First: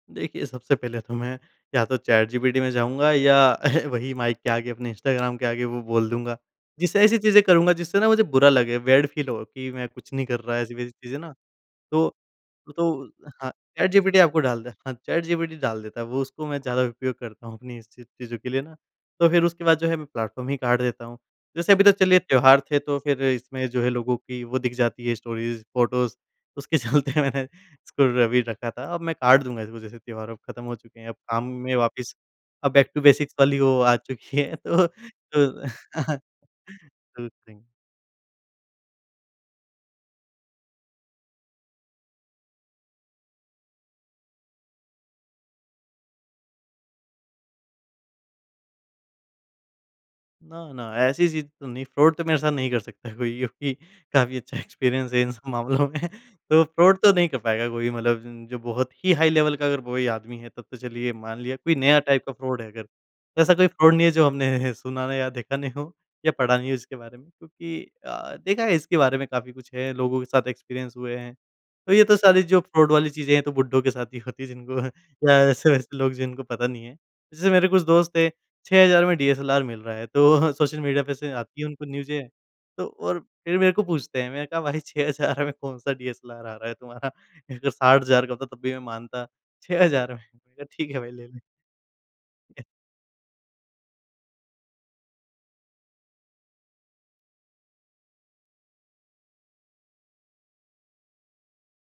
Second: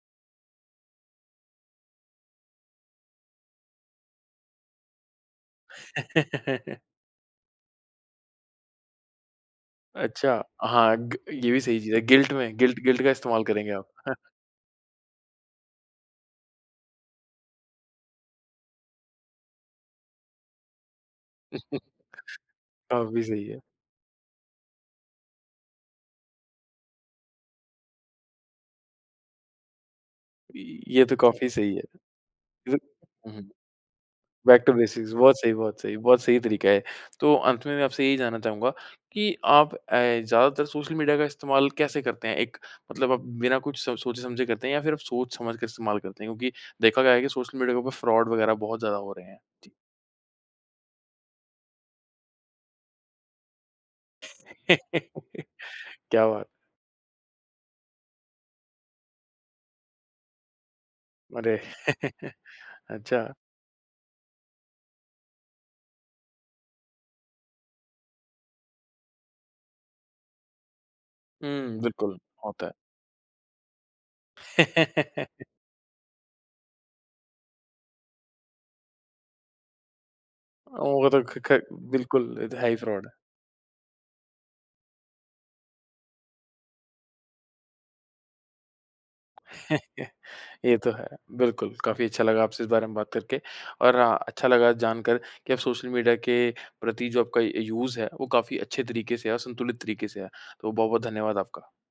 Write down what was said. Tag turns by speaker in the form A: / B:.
A: देखिए, सबसे पहले तो मैं या तो चैटजीपीटी में जाऊँगा या वही माइक के आगे, अपने इंस्टाग्राम के आगे वो बोल दूँगा। जिससे ऐसी चीज़ें करूँगा जिससे ना मुझे बुरा लगे, बैड फील हो कि मैं कुछ नहीं कर
B: अच्छा,
A: रहा ऐसी-वैसी
B: हाँ ग
A: चीज़ें ना,
B: ये भी सही चीज़ है।
A: तो
B: गिल्ट में, गिल्ट
A: तो
B: गिल्ट का इस्तेमाल
A: हाँ,
B: करेंगे आप।
A: चैटजीपीटी आपको डालता है, हाँ चैटजीपीटी डाल देता है, वो उसको मैं ज़्यादा उपयोग करता हूँ अपनी इस ची चीज़ों के लिए ना। तो फिर उसके बाद जो है मैं प्लेटफॉर्म ही काट देता हूँ। जैसे अभी तो चलिए त्योहार थे तो
B: काफ़ी
A: फिर
B: सही है।
A: इसमें जो है लोगों की वो दिख जाती है स्टोरीज, फोटोस उसके चलते मैंने इसको र भी रखा था, अब मैं काट दूँगा इसको जैसे त्यौहार अब ख़त्म हो
B: इ
A: चुके
B: ये
A: हैं, अब
B: तो
A: काम
B: काफ़ी
A: में
B: सही है।
A: वापस अब बैक टू
B: [unintelligible] हुँ,
A: बेसिक्स
B: हुँ।
A: वाली वो आ चुकी है
B: बैक टू
A: तो
B: बेसिक्स बहुत सही
A: तो
B: बहुत सही बहुत सही तरीका है।
A: टू
B: तो
A: थिंक।
B: अंत में मैं आपसे यही जानना चाहूँगा कि आप अ, ज़्यादातर सोशल मीडिया का इस्तेमाल कैसे करते हैं? एक मतलब आप बिना कुछ सो सोचे-समझे करते हैं या फिर आप सोच-समझ के इस्तेमाल करते हैं क्योंकि देखा गया है कि सोशल मीडिया के ऊपर फ्रॉड वगैरह बहुत ज़्यादा हो रहे हैं? जी।
A: ना, ना, ऐसी चीज़ तो नहीं, फ्रॉड तो मेरे साथ नहीं कर सकता कोई क्योंकि काफ़ी अच्छा एक्सपीरियंस है इन सब मामलों
B: क्या
A: में
B: बात!
A: तो फ्रॉड तो नहीं कर पाएँगा कोई मतलब ज जो बहुत ही हाई लेवल का अगर कोई आदमी है, तब तो चलिए मान लिया,
B: अरे!
A: कोई नया टाइप का फ्रॉड है अगर।
B: अच्छा।
A: ऐसा कोई फ्रॉड नहीं है जो हमने सुना नहीं या देखा नहीं हो या पढ़ा नहीं हो इसके बारे में क्योंकि अ, देखा है इसके बारे में काफ़ी कुछ है, लोगों के साथ एक्सपीरियंस हुए हैं।
B: हुँ,
A: तो ये तो
B: बिल्कुल
A: सारी जो
B: होता है।
A: फ्रॉड वाली चीजें हैं तो बुड्ढों के साथ ही होती है जिनको या ऐसे-वैसे लोग जिनको पता नहीं है। जैसे मेरे कुछ दोस्त हैं 6000 में डीएसएलआर मिल रहा है, तो सोशल मीडिया
B: वो
A: पे
B: तो
A: से
B: क ख
A: आती है उनको न्यूज़े,
B: बिल्कुल ये तो है ही
A: तो
B: फ्रॉड।
A: और फिर मेरे को पूछते हैं, मैंने कहा भाई 6000 में कौन-सा डीएसएलआर आ रहा है तुम्हारा 60,000 का होता है तब भी मैं मानता, 6000 में, मैंने कहा
B: ये तो
A: ठीक है
B: है।
A: भाई ले ले।
B: बिल्कुल काफ़ी अच्छा लगा आपसे
A: एह
B: इस बारे में बात करके और हाँ, अच्छा लगा जानकर कि आप सोशल मीडिया के प्रति जो आपका अ, यूज़ है वो काफ़ी अच्छे तरीके से है और संतुलित तरीके से है। तो बहुत-बहुत धन्यवाद आपका।